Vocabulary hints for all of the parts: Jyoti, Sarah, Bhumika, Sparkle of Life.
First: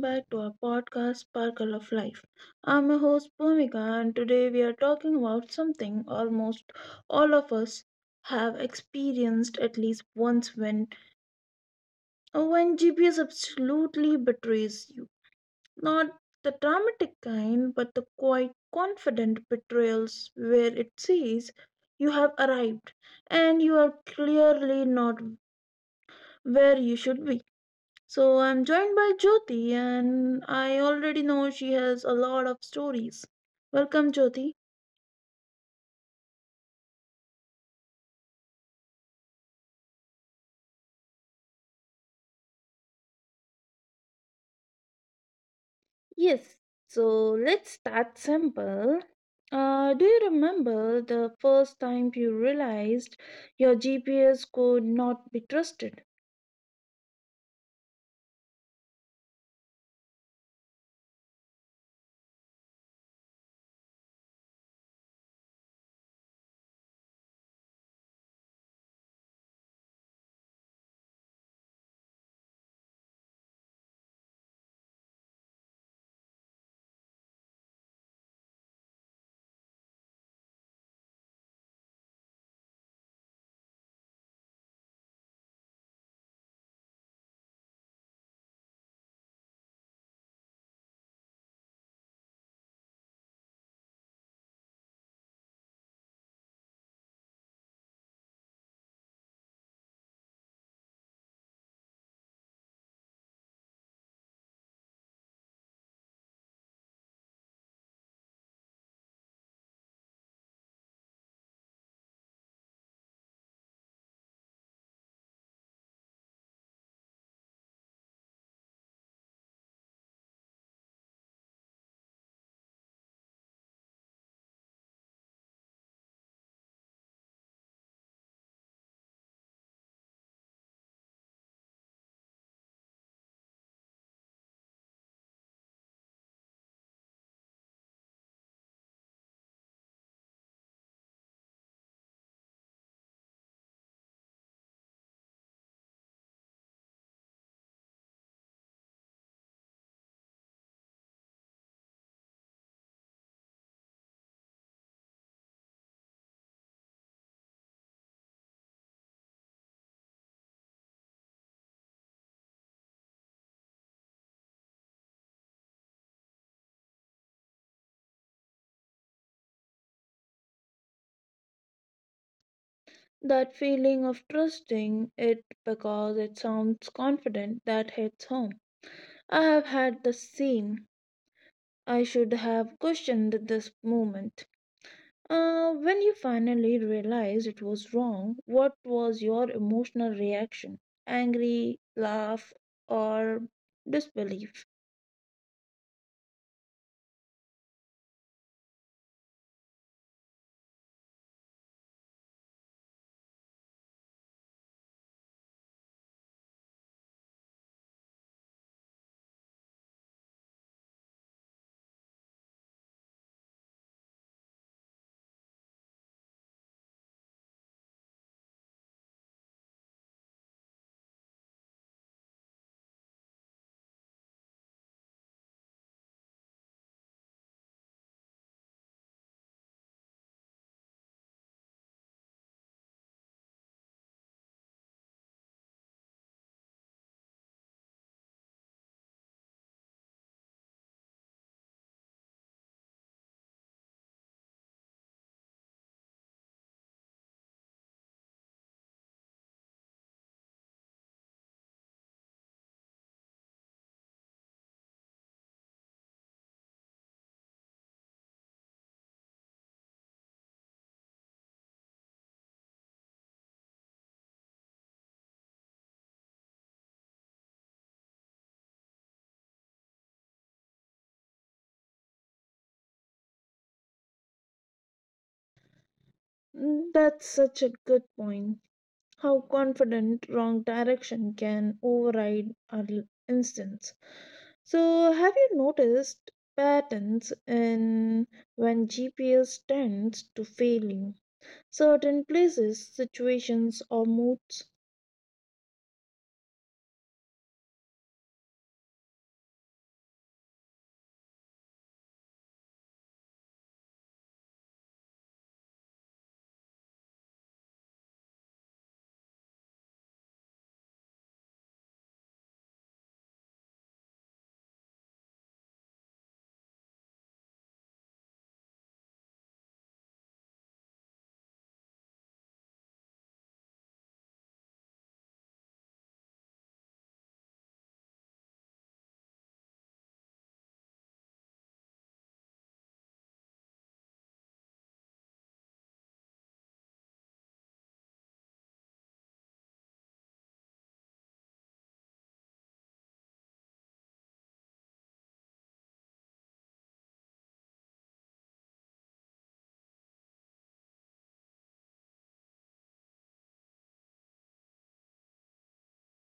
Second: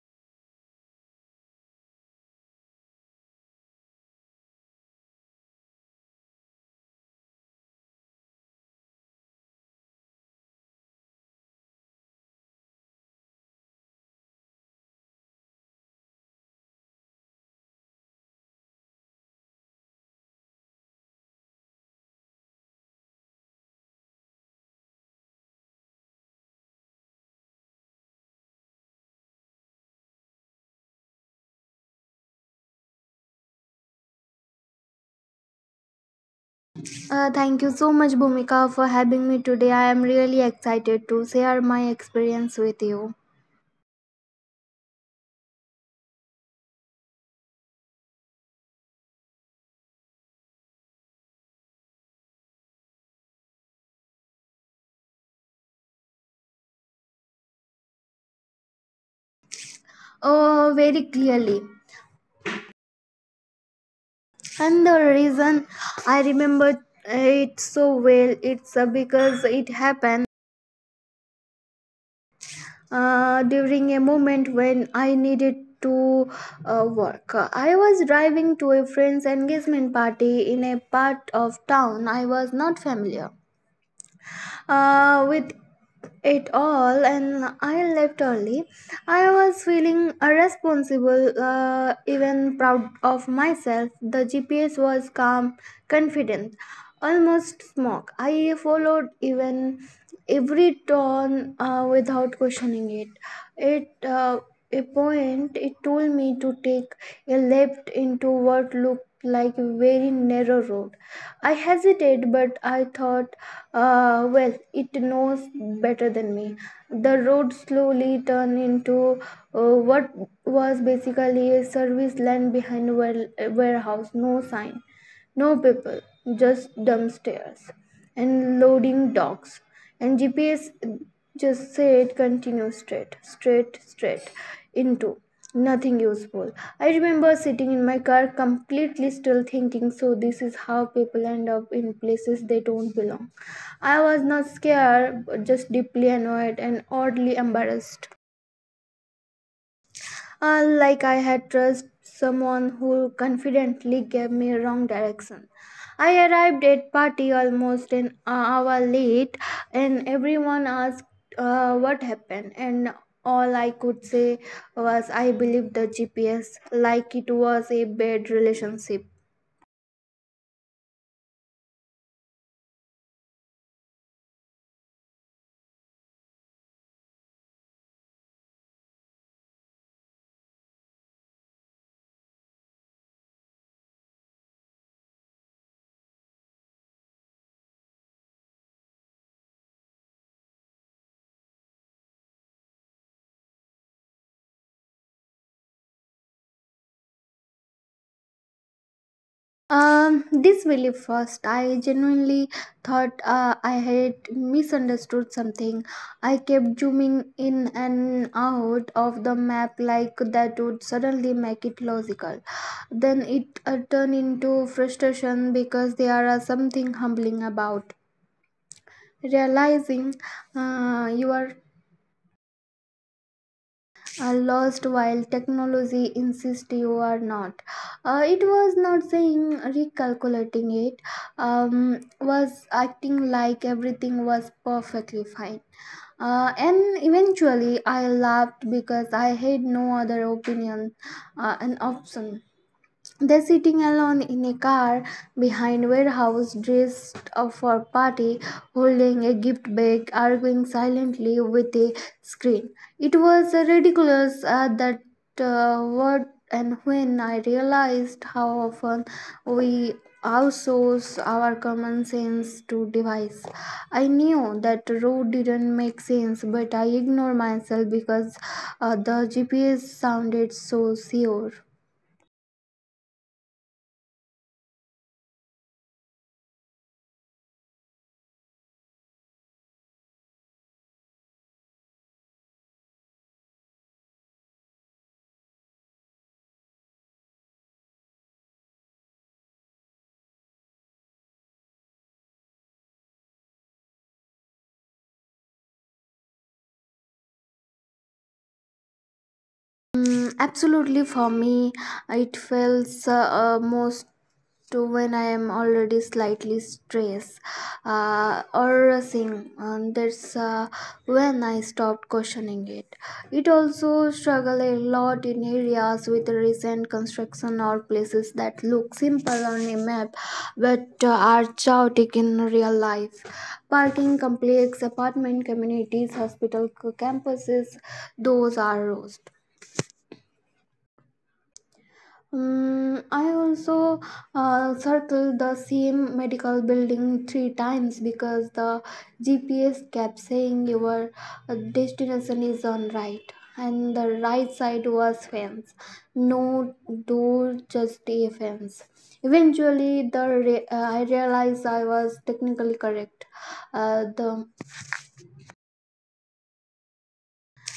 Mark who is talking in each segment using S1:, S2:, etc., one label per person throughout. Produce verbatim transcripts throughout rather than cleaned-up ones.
S1: back to our podcast Sparkle of Life. I'm your host Bhumika, and today we are talking about something almost all of us have experienced at least once: when when G P S absolutely betrays you. Not the dramatic kind, but the quite confident betrayals where it says you have arrived and you are clearly not where you should be. So I'm joined by Jyoti, and I already know she has a lot of stories. Welcome, Jyoti.
S2: Uh, thank you so much, Bhumika, for having me today. I am really excited to share my experience with you.
S1: Yes, so let's start simple. Uh, do you remember the first time you realized your G P S could not be trusted?
S2: Oh, very clearly. And the reason I remember it so well, it's uh, because it happened uh, during a moment when I needed to uh, work. I was driving to a friend's engagement party in a part of town I was not familiar uh, with it all, and I left early. I was feeling irresponsible, uh, even proud of myself. The GPS was calm, confident, almost smug. I followed even every turn uh, without questioning it. it uh, a point, it told me to take a left into what looked like a very narrow road. I hesitated, but I thought, uh, well, it knows better than me. The road slowly turned into uh, what was basically a service land behind a ware- warehouse. No sign. No people, just dumb stairs and loading docks. And G P S just said continue straight, straight, straight into nothing useful. I remember sitting in my car completely still thinking, so this is how people end up in places they don't belong. I was not scared, but just deeply annoyed and oddly embarrassed. Uh, like I had trust someone who confidently gave me wrong direction. I arrived at party almost an hour late, and everyone asked uh, what happened. And all I could say was I believed the G P S, like it was a bad relationship.
S1: That feeling of trusting it because it sounds confident, that hits home. I have had the same. I should have questioned this moment. Uh, when you finally realized it was wrong, what was your emotional reaction? Angry, laugh, or disbelief?
S2: Um, this really first. I genuinely thought uh, I had misunderstood something. I kept zooming in and out of the map like that would suddenly make it logical. Then it uh, turned into frustration because there are something humbling about realizing uh, you are are lost while technology insists you are not. Uh, it was not saying recalculating it, um, was acting like everything was perfectly fine. Uh, and eventually, I laughed because I had no other opinion, uh, an option. They're sitting alone in a car behind warehouse dressed up for party, holding a gift bag, arguing silently with a screen. It was uh, ridiculous uh, that uh, what and when I realized how often we outsource our common sense to device. I knew that road didn't make sense, but I ignored myself because uh, the G P S sounded so sure.
S1: Mm, that's such a good point. How confident wrong direction can override our l- instincts. So, have you noticed patterns in when G P S tends to fail you? Certain places, situations, or moods?
S2: Mm, absolutely, for me, it feels uh, uh, most to when I am already slightly stressed uh, or sing. And that's uh, when I stopped questioning it. It also struggle a lot in areas with recent construction or places that look simple on a map but uh, are chaotic in real life. Parking complex, apartment communities, hospital c- campuses, those are rows. Mm, I also uh, circled the same medical building three times because the G P S kept saying your uh, destination is on right, and the right side was fence. No door, just a fence. Eventually, the re- uh, I realized I was technically correct. Uh, the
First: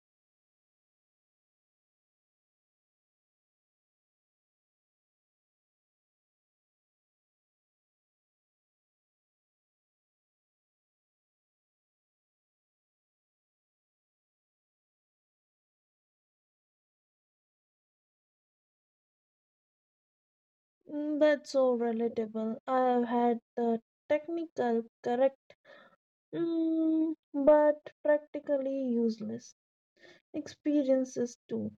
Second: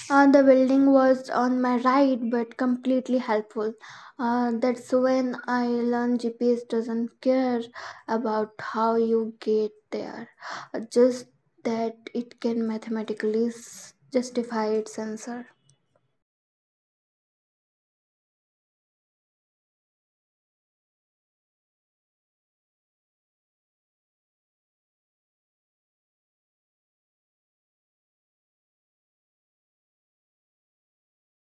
S2: Uh, the building was on my right, but completely helpful. Uh, that's when I learned G P S doesn't care about how you get there, uh, just that it can mathematically s- justify its answer.
S1: Mm, that's so relatable. I've had the technical correct, mm, but practically useless experiences too.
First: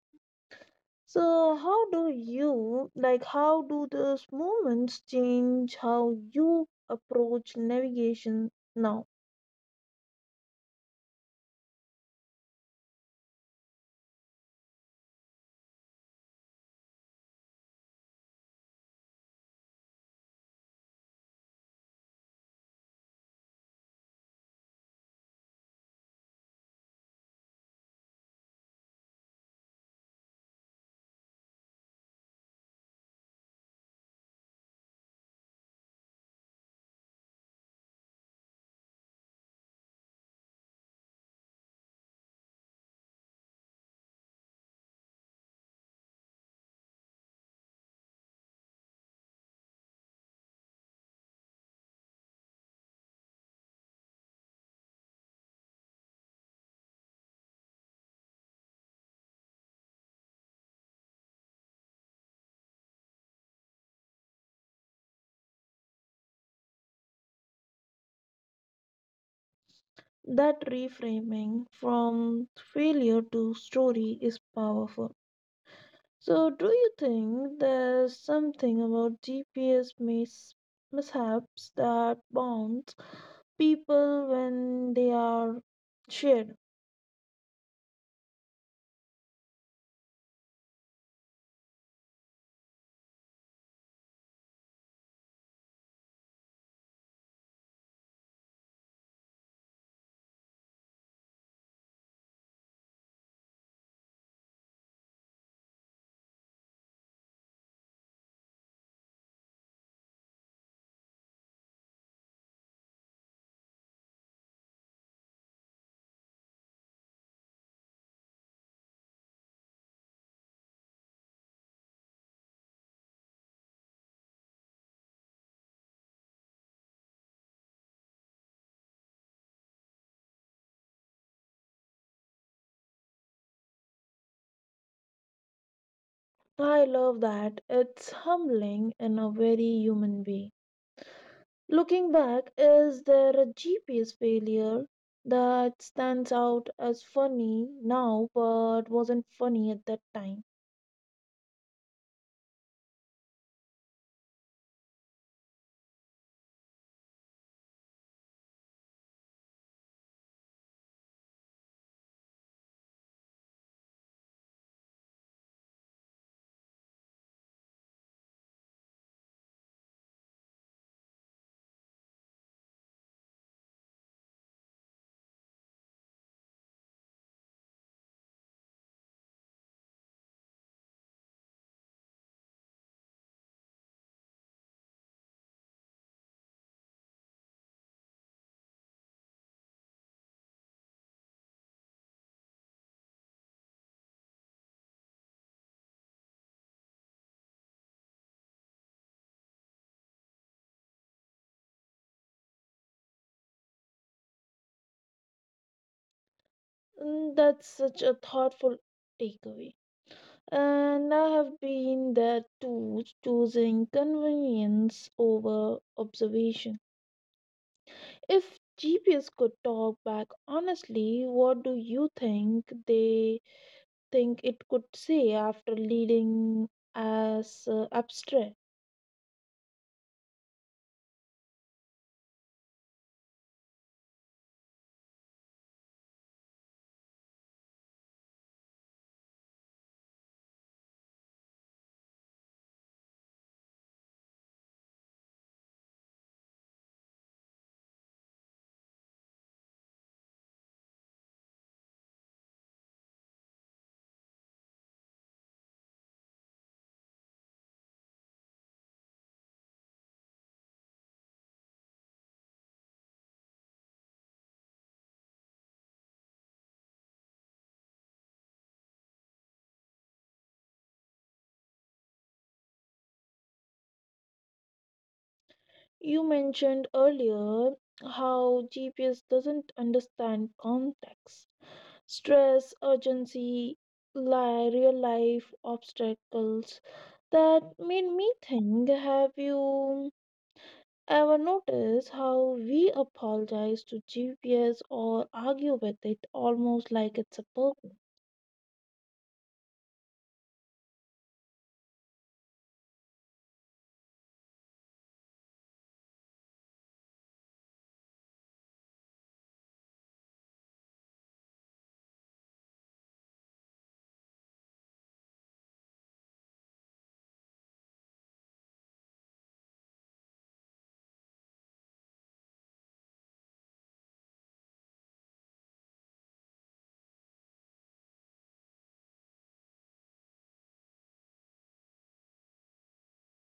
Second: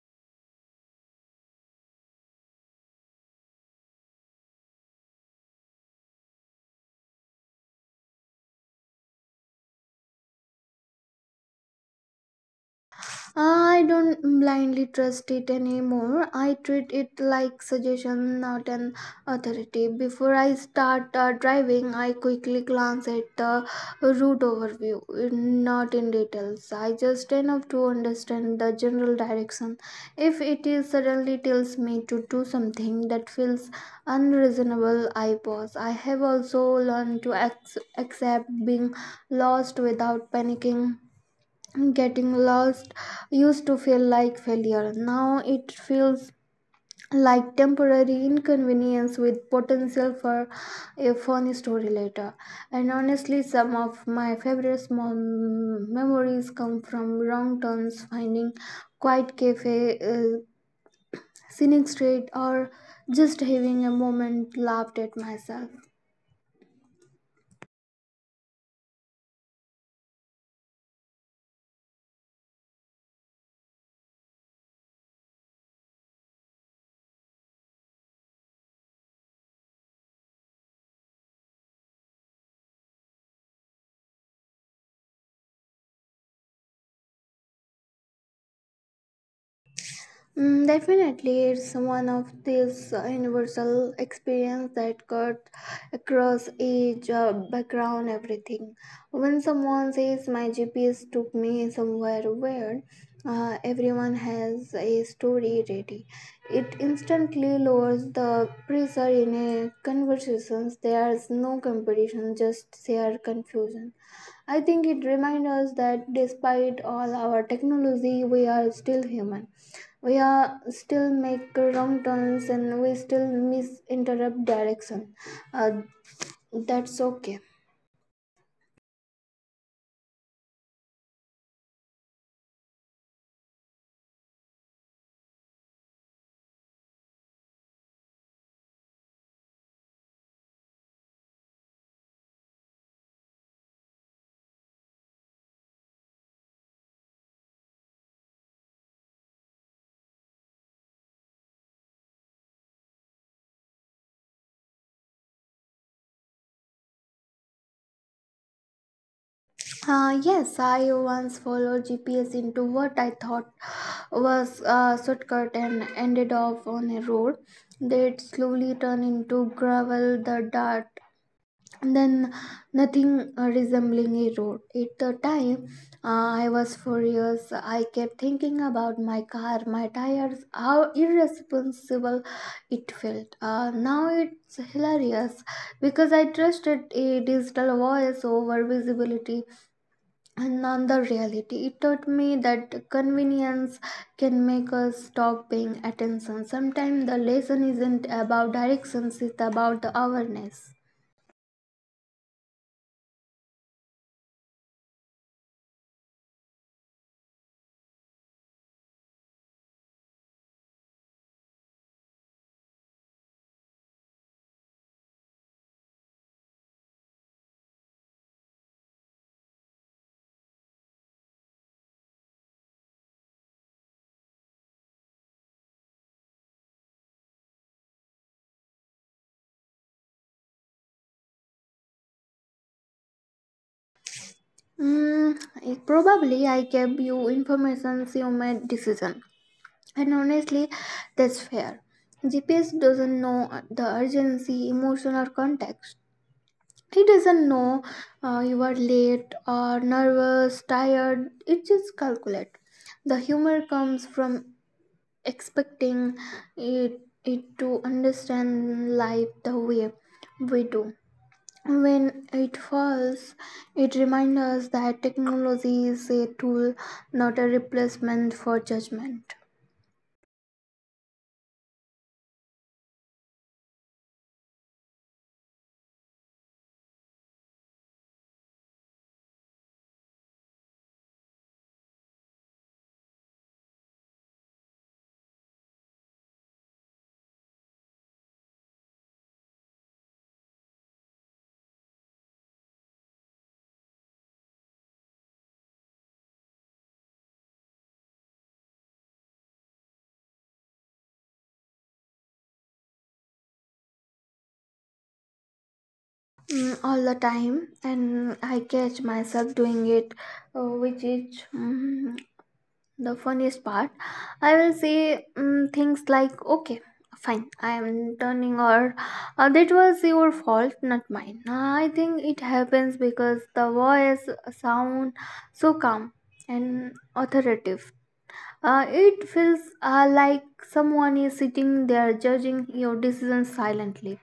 S1: So, how do you, like, how do those moments change how you approach navigation now?
S2: I don't blindly trust it anymore. I treat it like suggestion, not an authority. Before I start uh, driving, I quickly glance at the route overview, not in details. I just enough to understand the general direction. If it is suddenly tells me to do something that feels unreasonable, I pause. I have also learned to ac- accept being lost without panicking. Getting lost used to feel like failure. Now it feels like temporary inconvenience with potential for a funny story later. And honestly, some of my favorite small m- memories come from wrong turns, finding quiet cafe, uh, scenic street, or just having a moment laughed at myself.
S1: That reframing from failure to story is powerful. So, do you think there's something about G P S mis- mishaps that bonds people when they are shared?
S2: Mm, definitely, it's one of these uh, universal experience that cut across age, uh, background, everything. When someone says my G P S took me somewhere weird, uh, everyone has a story ready. It instantly lowers the pressure in a conversations. There's no competition, just shared confusion. I think it reminds us that despite all our technology, we are still human, we are still make wrong turns, and we still misinterrupt direction. uh, that's okay.
S1: I love that. It's humbling in a very human way. Looking back, is there a G P S failure that stands out as funny now but wasn't funny at that time?
S2: Uh, yes, I once followed GPS into what I thought was a shortcut and ended up on a road that slowly turned into gravel, the dirt, then nothing uh, resembling a road. At the time, uh, I was furious. I kept thinking about my car, my tires, how irresponsible it felt. Uh, now it's hilarious because I trusted a digital voice over visibility and not the reality. It taught me that convenience can make us stop paying attention. Sometimes the lesson isn't about directions, it's about the awareness.
S1: Mm, that's such a thoughtful takeaway. And I have been there too, choosing convenience over observation. If G P S could talk back honestly, what do you think they think it could say after leading as uh, abstract?
S2: Mm, it- probably I gave you information, you made decision, and honestly, that's fair. G P S doesn't know the urgency, emotional context. It doesn't know uh, you are late or nervous, tired. It just calculate. The humor comes from expecting it, it to understand life the way we do. When it falls, it reminds us that technology is a tool, not a replacement for judgment.
S1: You mentioned earlier how G P S doesn't understand context: stress, urgency, li- real life obstacles. That made me think, have you ever noticed how we apologize to G P S or argue with it almost like it's a person?
S2: Mm, all the time, and I catch myself doing it, uh, which is mm, the funniest part. I will say mm, things like, okay. Fine, I am turning or uh, that was your fault, not mine. Uh, I think it happens because the voice uh, sound so calm and authoritative. Uh, it feels uh, like someone is sitting there judging your decisions silently.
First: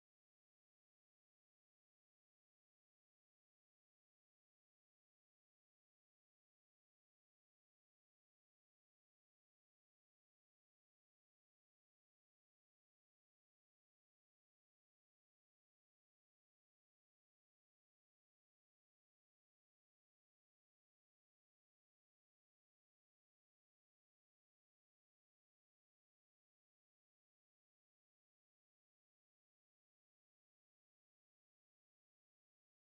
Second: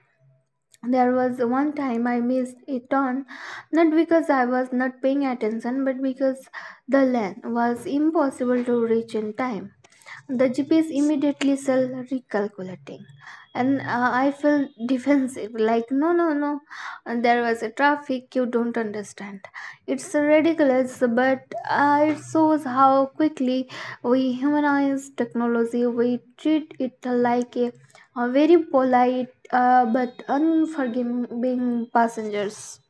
S2: There was one time I missed a turn, not because I was not paying attention, but because the lane was impossible to reach in time. The G P S immediately sell recalculating, and uh, I felt defensive. Like no, no, no, and there was a traffic you don't understand. It's ridiculous, but uh, it shows how quickly we humanize technology. We treat it like a, a very polite uh, but unforgiving passengers.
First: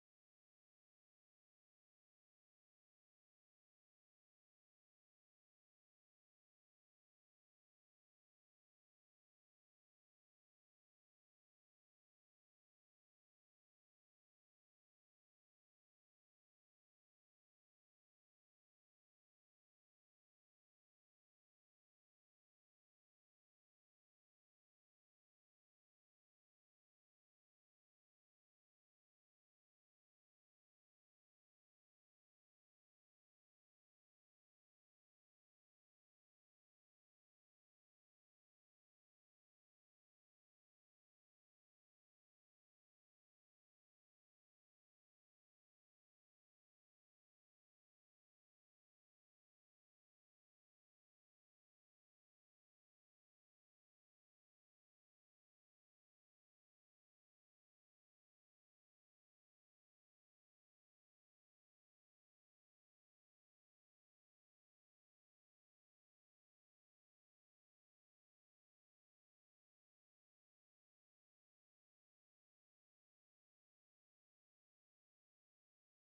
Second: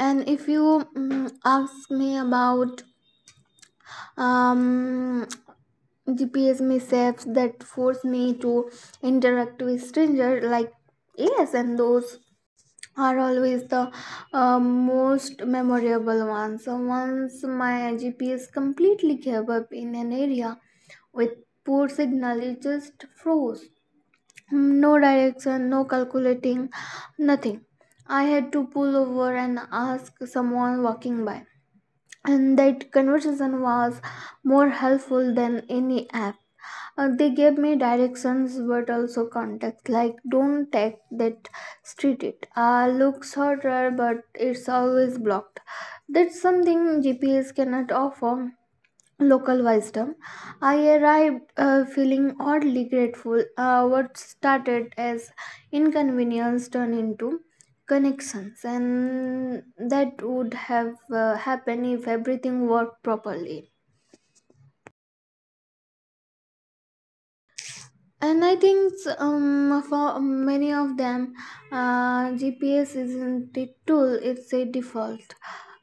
S2: And if you mm ask me about um, G P S mishaps that force me to interact with strangers, like yes, and those are always the uh, most memorable ones. So once my G P S completely gave up in an area with poor signal, it just froze. No direction, no calculating, nothing. I had to pull over and ask someone walking by, and that conversation was more helpful than any app. Uh, they gave me directions but also context like don't take that street, it uh, looks shorter but it's always blocked. That's something GPS cannot offer, local wisdom. I arrived uh, feeling oddly grateful. Uh, what started as inconvenience turned into connections, and that would have uh, happened if everything worked properly. And I think um, for many of them, uh, G P S isn't a tool, it's a default.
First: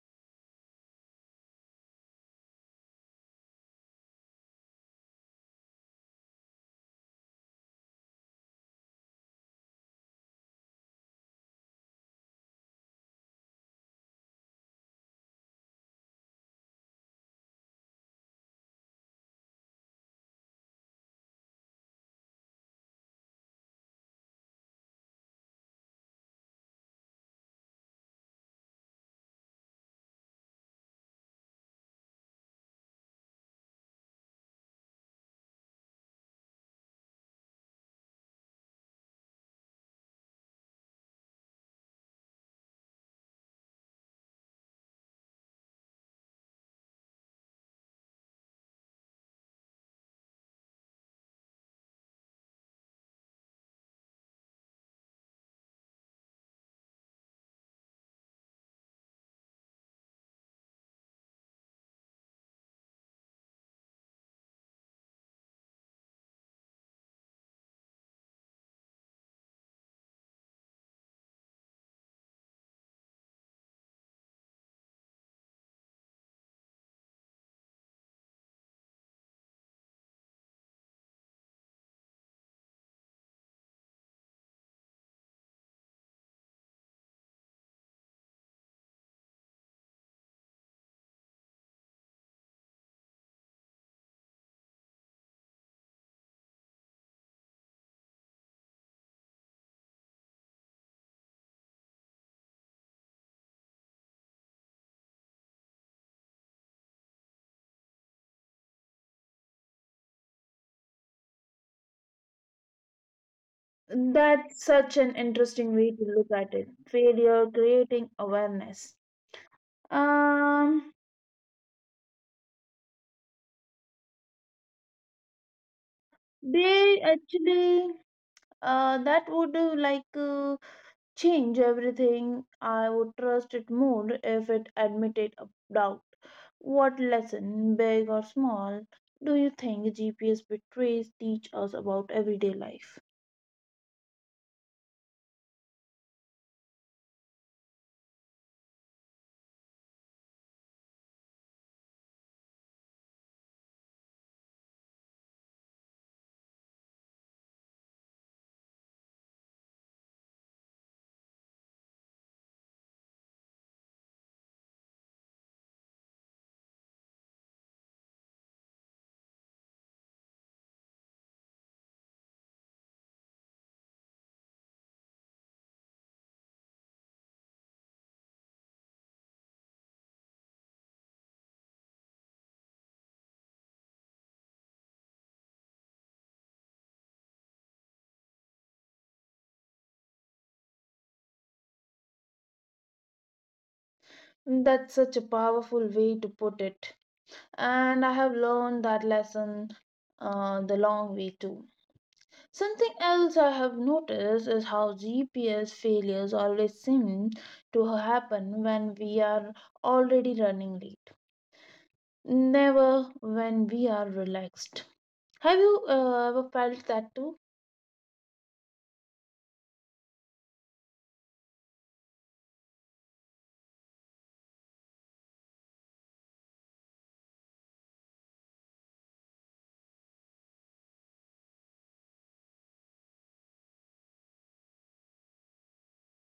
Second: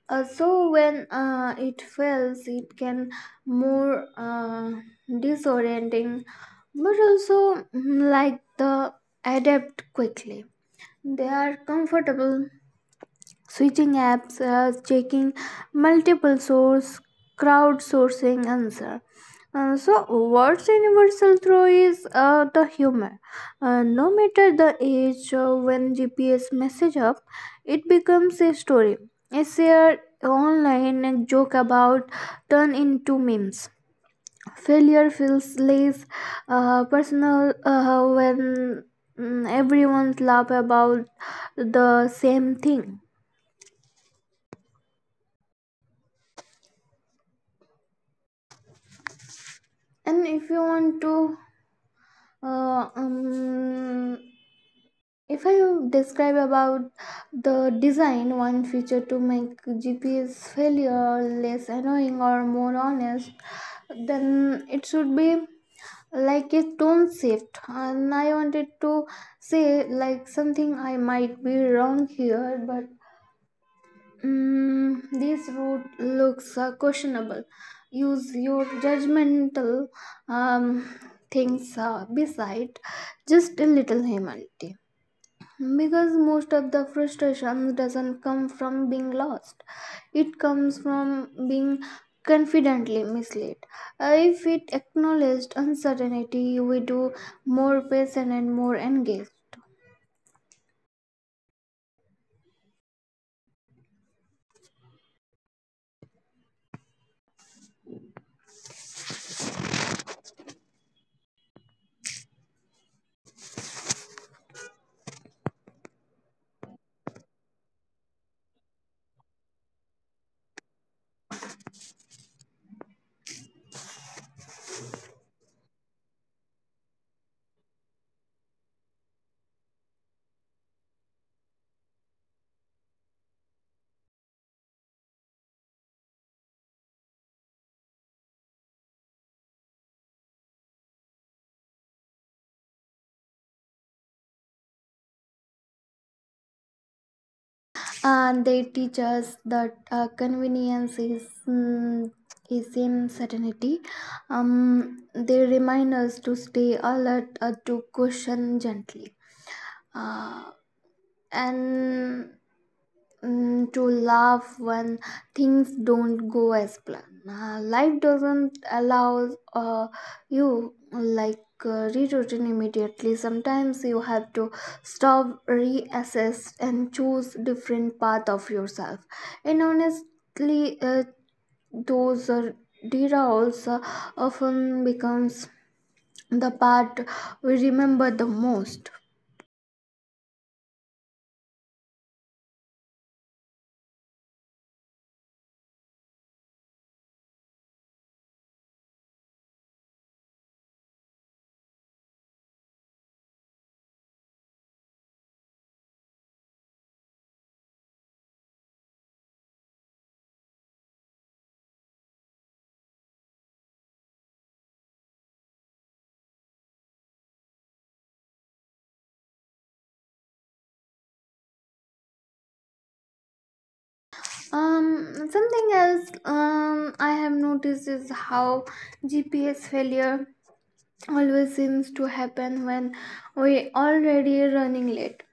S2: Uh, so when uh, it fails, it can more uh, disorienting, but also mm, like the adapt quickly. They are comfortable switching apps, uh, checking multiple source, crowdsourcing answer. Uh, so what's universal through is uh, the humor. Uh, no matter the age, uh, when G P S message up, it becomes a story. A shared online joke about turn into memes. Failure feels less uh, personal uh, when mm, everyone laugh about the same thing. And if you want to uh, um, if I describe about the design one feature to make GPS failure less annoying or more honest, then it should be like a tone shift, and I wanted to say like something I might be wrong here but Mm, this route looks uh, questionable. Use your judgmental um, things uh, beside just a little humanity. Because most of the frustration doesn't come from being lost, it comes from being confidently misled. Uh, if it acknowledged uncertainty, we do more patient and more engaged.
S1: That's such an interesting way to look at it. Failure creating awareness. Um, they actually, uh, that would uh, like uh, change everything. I would trust it more if it admitted a doubt. What lesson, big or small, do you think G P S betrays teach us about everyday life?
S2: And they teach us that uh, convenience is mm, is insanity. Um, they remind us to stay alert, uh, to question gently, uh, and Mm, to laugh when things don't go as planned. Uh, life doesn't allow uh, you like uh, rerouting immediately. Sometimes you have to stop, reassess, and choose different path of yourself. And honestly, uh, those uh, derails uh, often becomes the part we remember the most.
S1: That's such a powerful way to put it. And I have learned that lesson uh, the long way too. Something else I have noticed is how G P S failures always seem to happen when we are already running late. Never when we are relaxed. Have you uh, ever felt that too?
S2: Um, something else um, I have noticed is how G P S failure always seems to happen when we already running late,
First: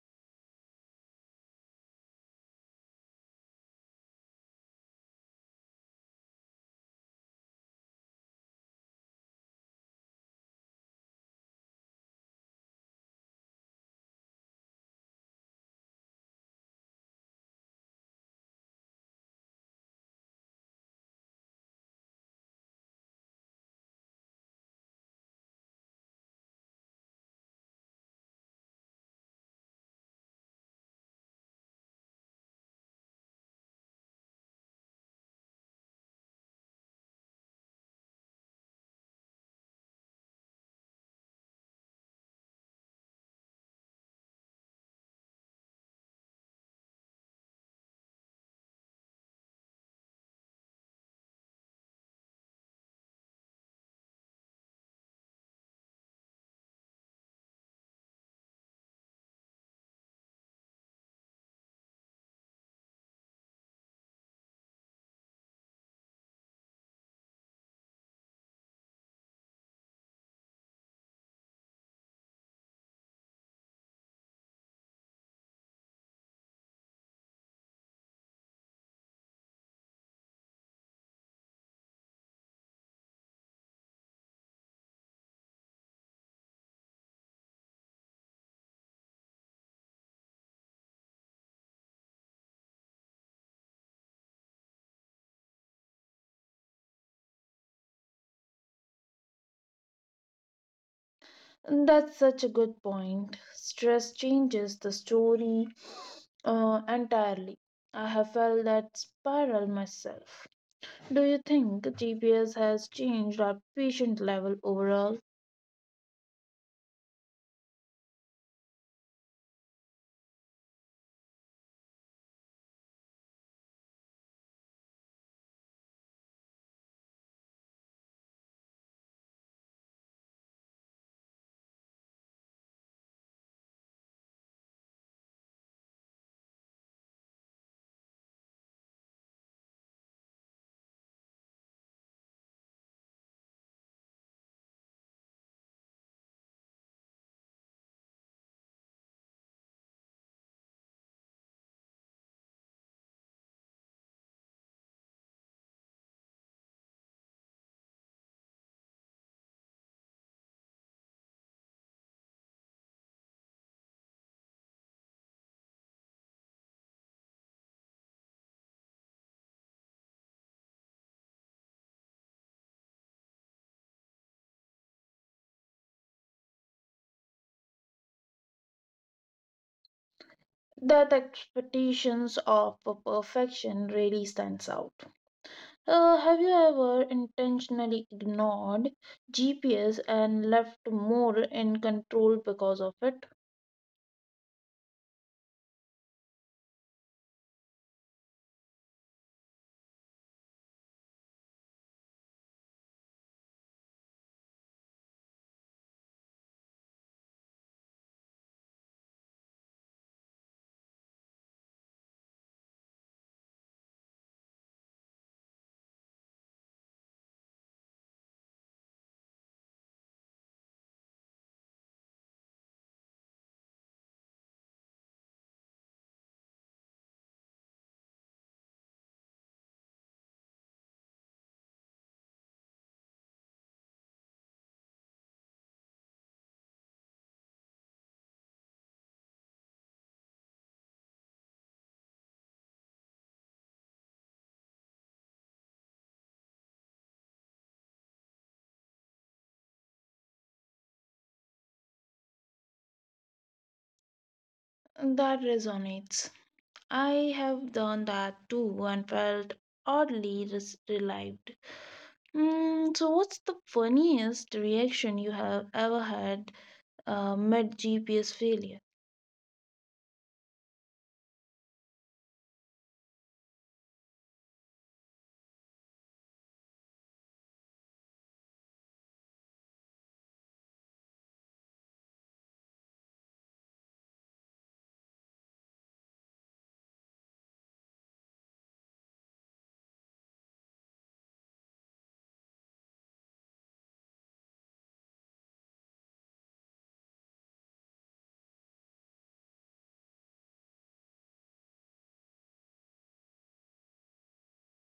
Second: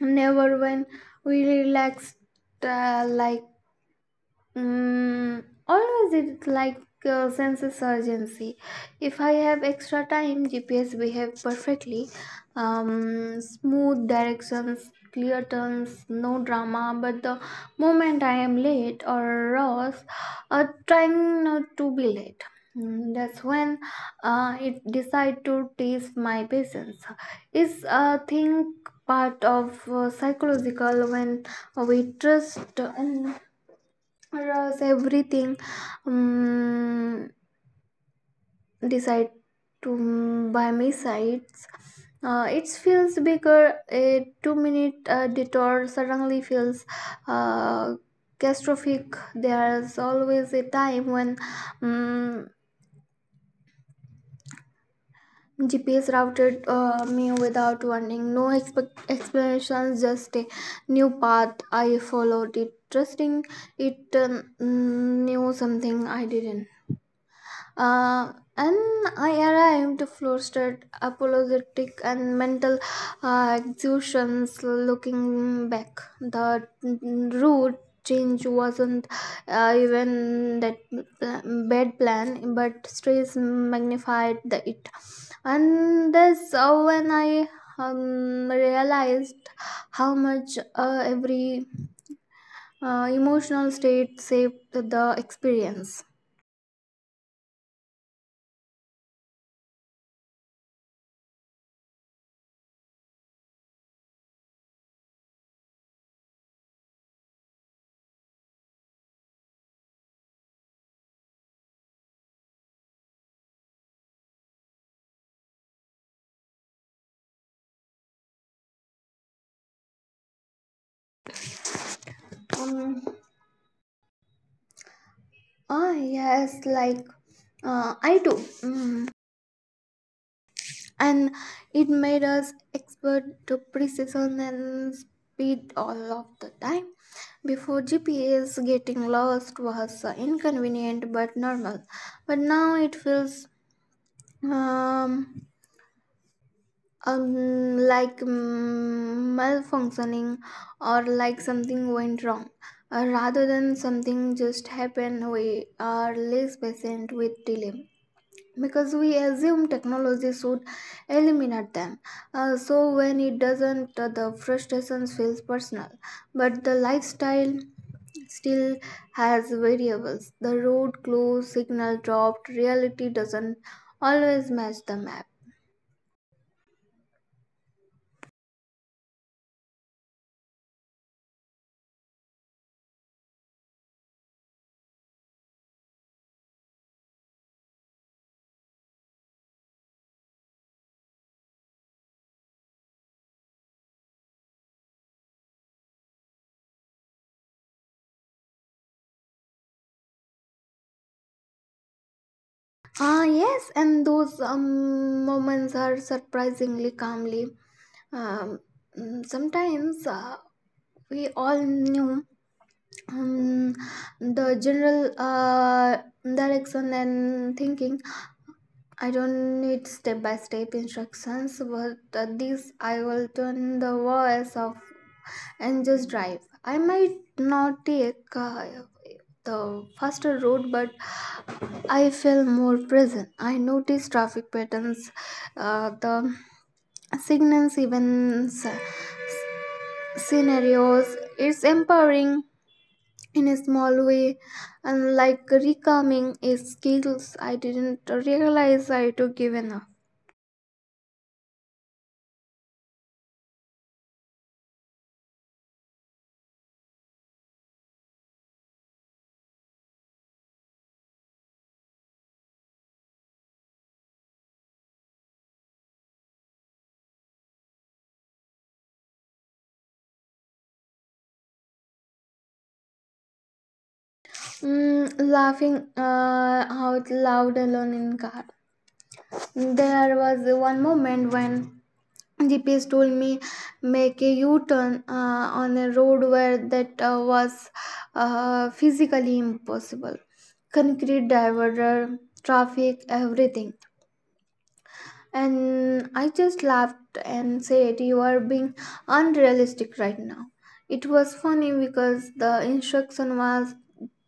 S2: never when we relaxed, uh, like Mm, always it's like uh, senses urgency. If I have extra time, G P S behave perfectly. Um, smooth directions, clear turns, no drama. But the moment I am late or lost, uh, trying not to be late. Mm, that's when uh, it decide to test my patience. Is a thing part of uh, psychological when we trust in was everything um, decide to mm, buy me sides. Uh, it feels bigger. A two minute uh, detour suddenly feels uh, catastrophic. There's always a time when um, gps routed uh, me without warning, no expect- explanations, just a new path. I followed it, trusting it um, knew something I didn't. Uh, and I arrived flustered, apologetic, and mental uh, exhaustions. Looking back, the route change wasn't uh, even that pl- bad plan, but stress magnified the it. And that's uh, when I um, realized how much uh, every uh, emotional state saved the experience.
S1: That's such a good point. Stress changes the story uh, entirely. I have felt that spiral myself. Do you think G P S has changed our patient level overall?
S2: Um, Ah, yes, like uh, I do. Mm. And it made us expert to precision and speed all of the time. Before G P S, getting lost was uh, inconvenient but normal. But now it feels um, um, like mm, malfunctioning, or like something went wrong. Uh, rather than something just happened, we are less patient with delay, because we assume technology should eliminate them. Uh, so when it doesn't, uh, the frustration feels personal, but the lifestyle still has variables. The road closed, signal dropped, reality doesn't always match the map.
S1: That expectations of perfection really stands out. Uh, have you ever intentionally ignored G P S and left more in control because of it?
S2: Ah, yes, and those um, moments are surprisingly calmly. um, mm, Sometimes uh, we all knew um, the general uh, direction, and thinking I don't need step by step instructions, but at this I will turn the voice off and just drive. I might not take uh, the faster road, but I feel more present. I notice traffic patterns, uh, the signals, even s- scenarios. It's empowering in a small way, and like recalming is skills I didn't realize I took given up.
S1: That resonates. I have done that too and felt oddly res- relieved. Mm, so, what's the funniest reaction you have ever had uh, mid G P S failure?
S2: Mm, laughing uh, out loud alone in car. There was one moment when gps told me make a u-turn uh, on a road where that uh, was uh, physically impossible. Concrete divider, traffic, everything. And I just laughed and said, "You are being unrealistic right now." It was funny because the instruction was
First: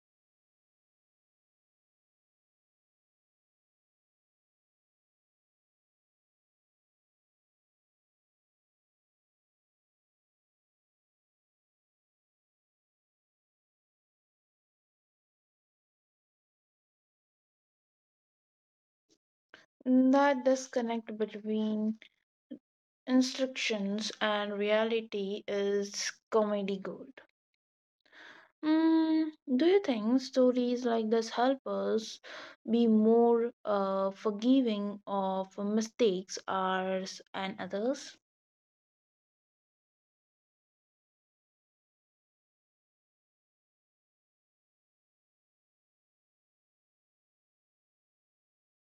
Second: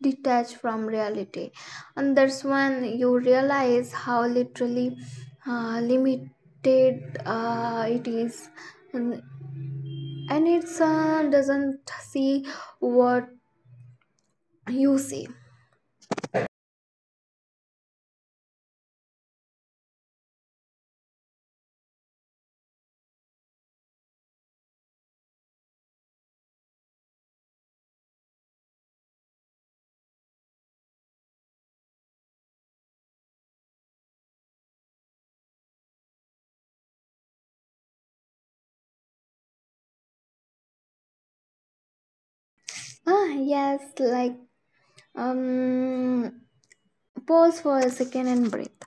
S2: detached from reality. And that's when you realize how literally uh, limited uh, it is. And, and it uh, doesn't see what you see.
S1: That disconnect between instructions and reality is comedy gold. Mm, do you think stories like this help us be more uh, forgiving of mistakes, ours and others?
S2: Ah, yes, like um pause for a second and breathe.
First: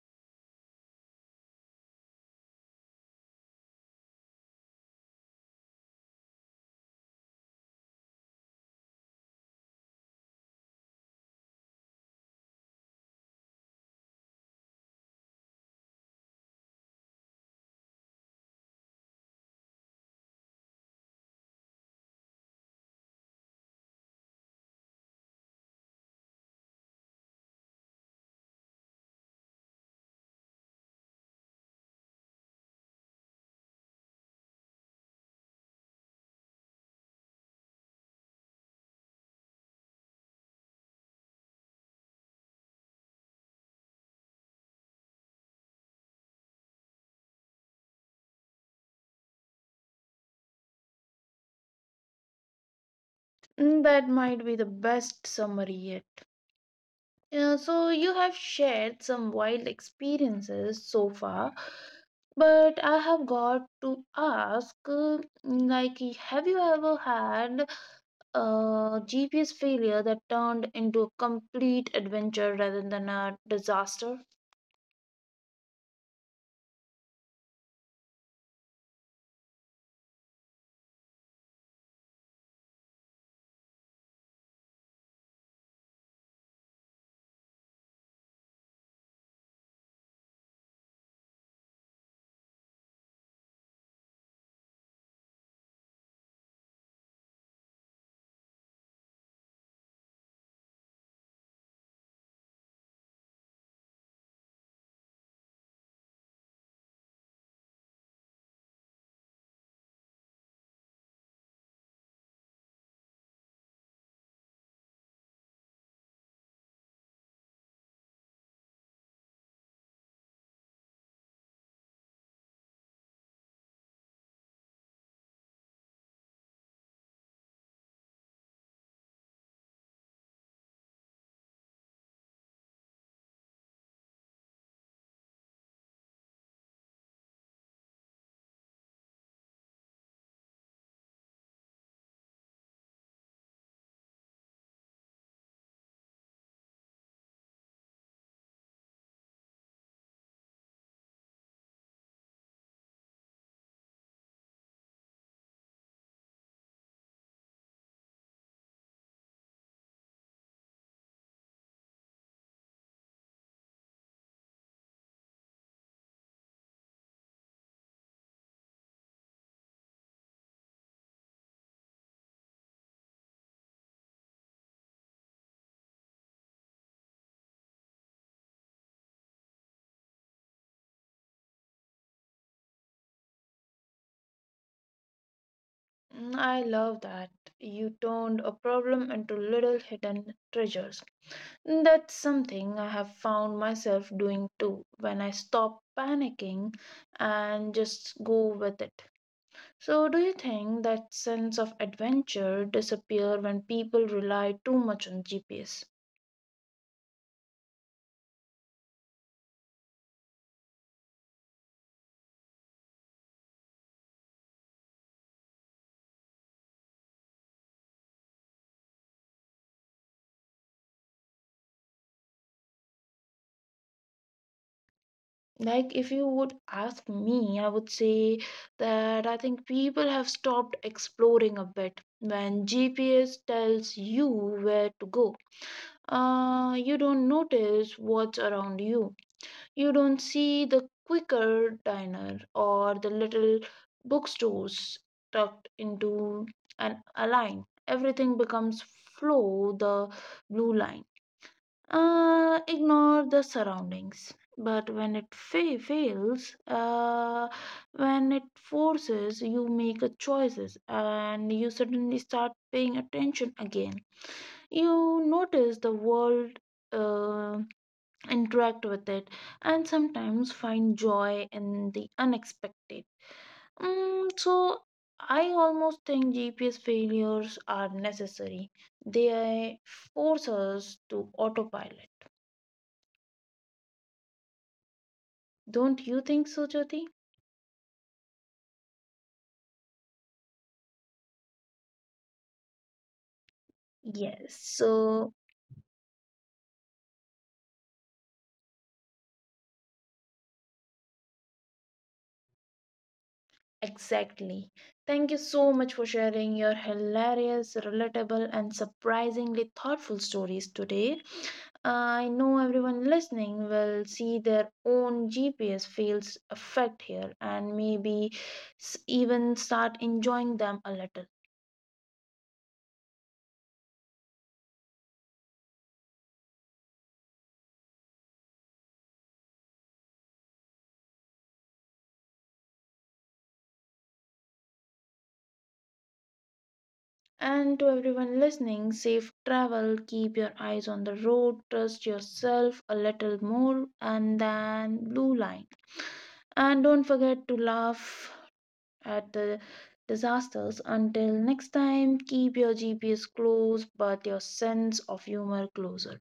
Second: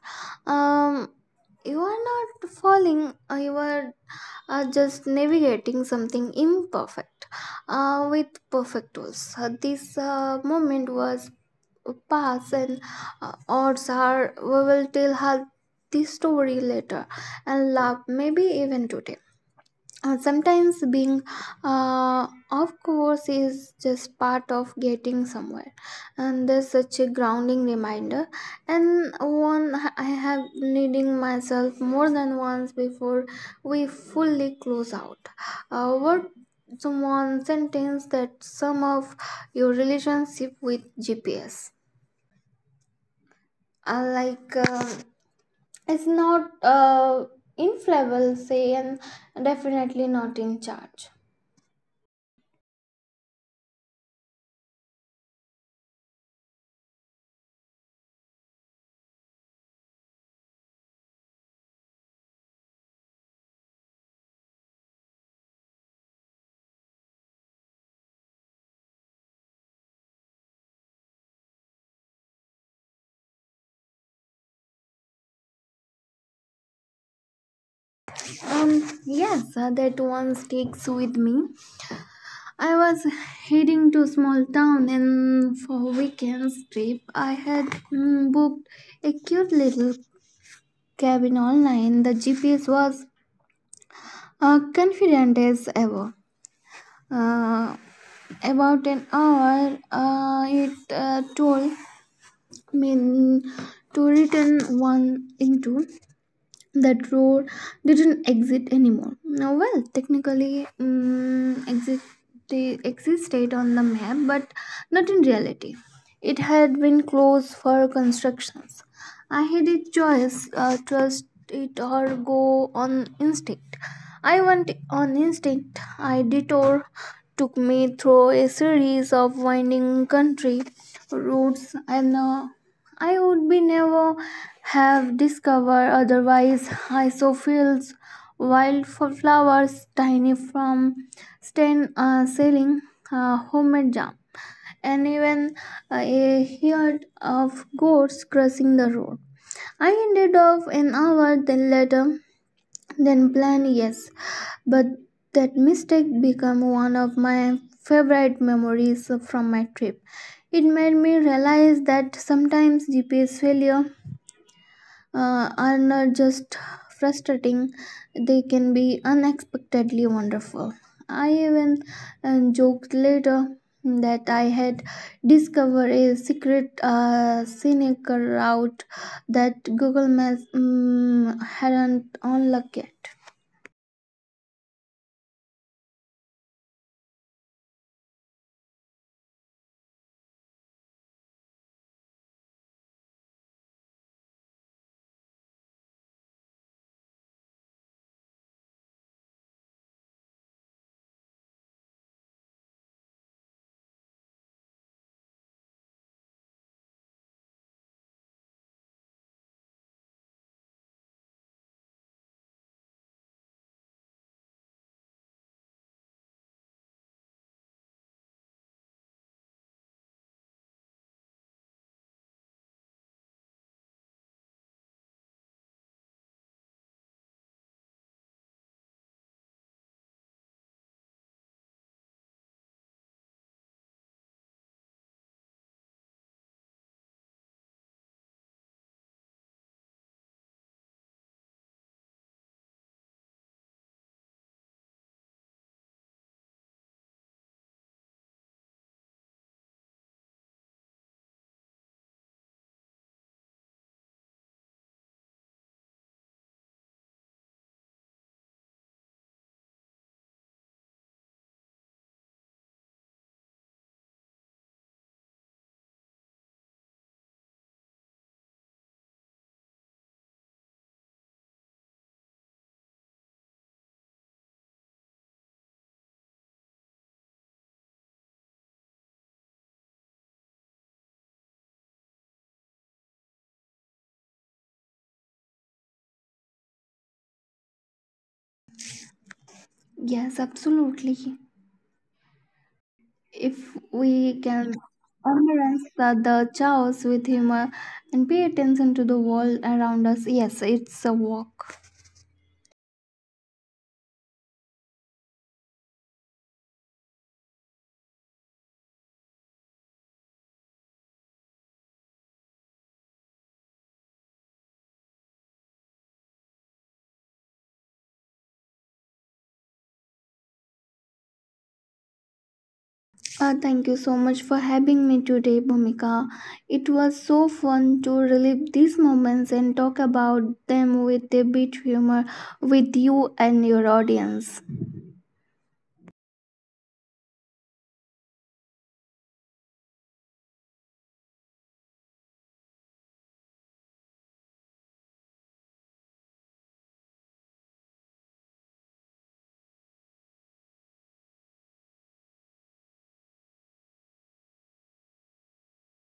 S2: um you are not falling, uh, you are uh, just navigating something imperfect uh, with perfect tools. Uh, this uh, moment was past, and uh, odds are we will tell her this story later and laugh, maybe even today. Uh, sometimes being uh, off course is just part of getting somewhere, and there's such a grounding reminder, and one I have needing myself more than once. Before we fully close out, uh, what someone sentence that some of your relationship with gps, uh, like um it's not uh, infallible say, and definitely not in charge.
S1: Mm, that might be the best summary yet. Yeah, so you have shared some wild experiences so far, but I have got to ask, uh, like, have you ever had a G P S failure that turned into a complete adventure rather than a disaster?
S2: Um, yes, uh, that one sticks with me. I was heading to small town and for a weekend's trip, I had mm, booked a cute little cabin online. The G P S was uh, confident as ever. Uh, about an hour, uh, it uh, told me mm, to return one into. That road didn't exist anymore. Now, well, technically, um, exist, they existed on the map, but not in reality. It had been closed for constructions. I had a choice: uh, trust it or go on instinct. I went on instinct. I detour took me through a series of winding country roads and. Uh, I would be never have discovered otherwise. Isophils, wildflowers, tiny from stain uh, selling uh, homemade jam, and even uh, a herd of goats crossing the road. I ended up an hour then later then planned, yes, but that mistake became one of my favorite memories from my trip. It made me realize that sometimes G P S failure uh, are not just frustrating, they can be unexpectedly wonderful. I even uh, joked later that I had discovered a secret uh, scenic route that Google Maps mm, hadn't unlocked yet.
S1: Mm, I love that. You turned a problem into little hidden treasures. Mm, that's something I have found myself doing too, when I stop panicking and just go with it. So, do you think that sense of adventure disappear when people rely too much on G P S? Like, if you would ask me, I would say that I think people have stopped exploring a bit. When G P S tells you where to go, Uh, you don't notice what's around you. You don't see the quicker diner or the little bookstores tucked into an a line. Everything becomes flow the blue line. Uh, ignore the surroundings. But when it fa- fails, uh, when it forces, you make a choices, and you suddenly start paying attention again. You notice the world, uh, interact with it, and sometimes find joy in the unexpected. Mm, so I almost think GPS failures are necessary. They force us to autopilot. Don't you think so, Jyoti?
S2: Yes, absolutely. If
S1: Yes.
S2: we can
S1: So
S2: embrace the, the chaos with humor and pay attention to the world around us, yes, it's a walk.
S1: exactly, thank you so much for sharing your hilarious, relatable, and surprisingly thoughtful stories today. I know everyone listening will see their own G P S fields affect here and maybe s- even start enjoying them a little.
S2: Uh, thank you so much for having me today, Bhumika. It was so fun to relive these moments and talk about them with a bit humor with you and your audience.
S1: And to everyone listening, safe travel, keep your eyes on the road, trust yourself a little more, and then blue line. And don't forget to laugh at the disasters. Until next time, keep your G P S close but your sense of humor closer.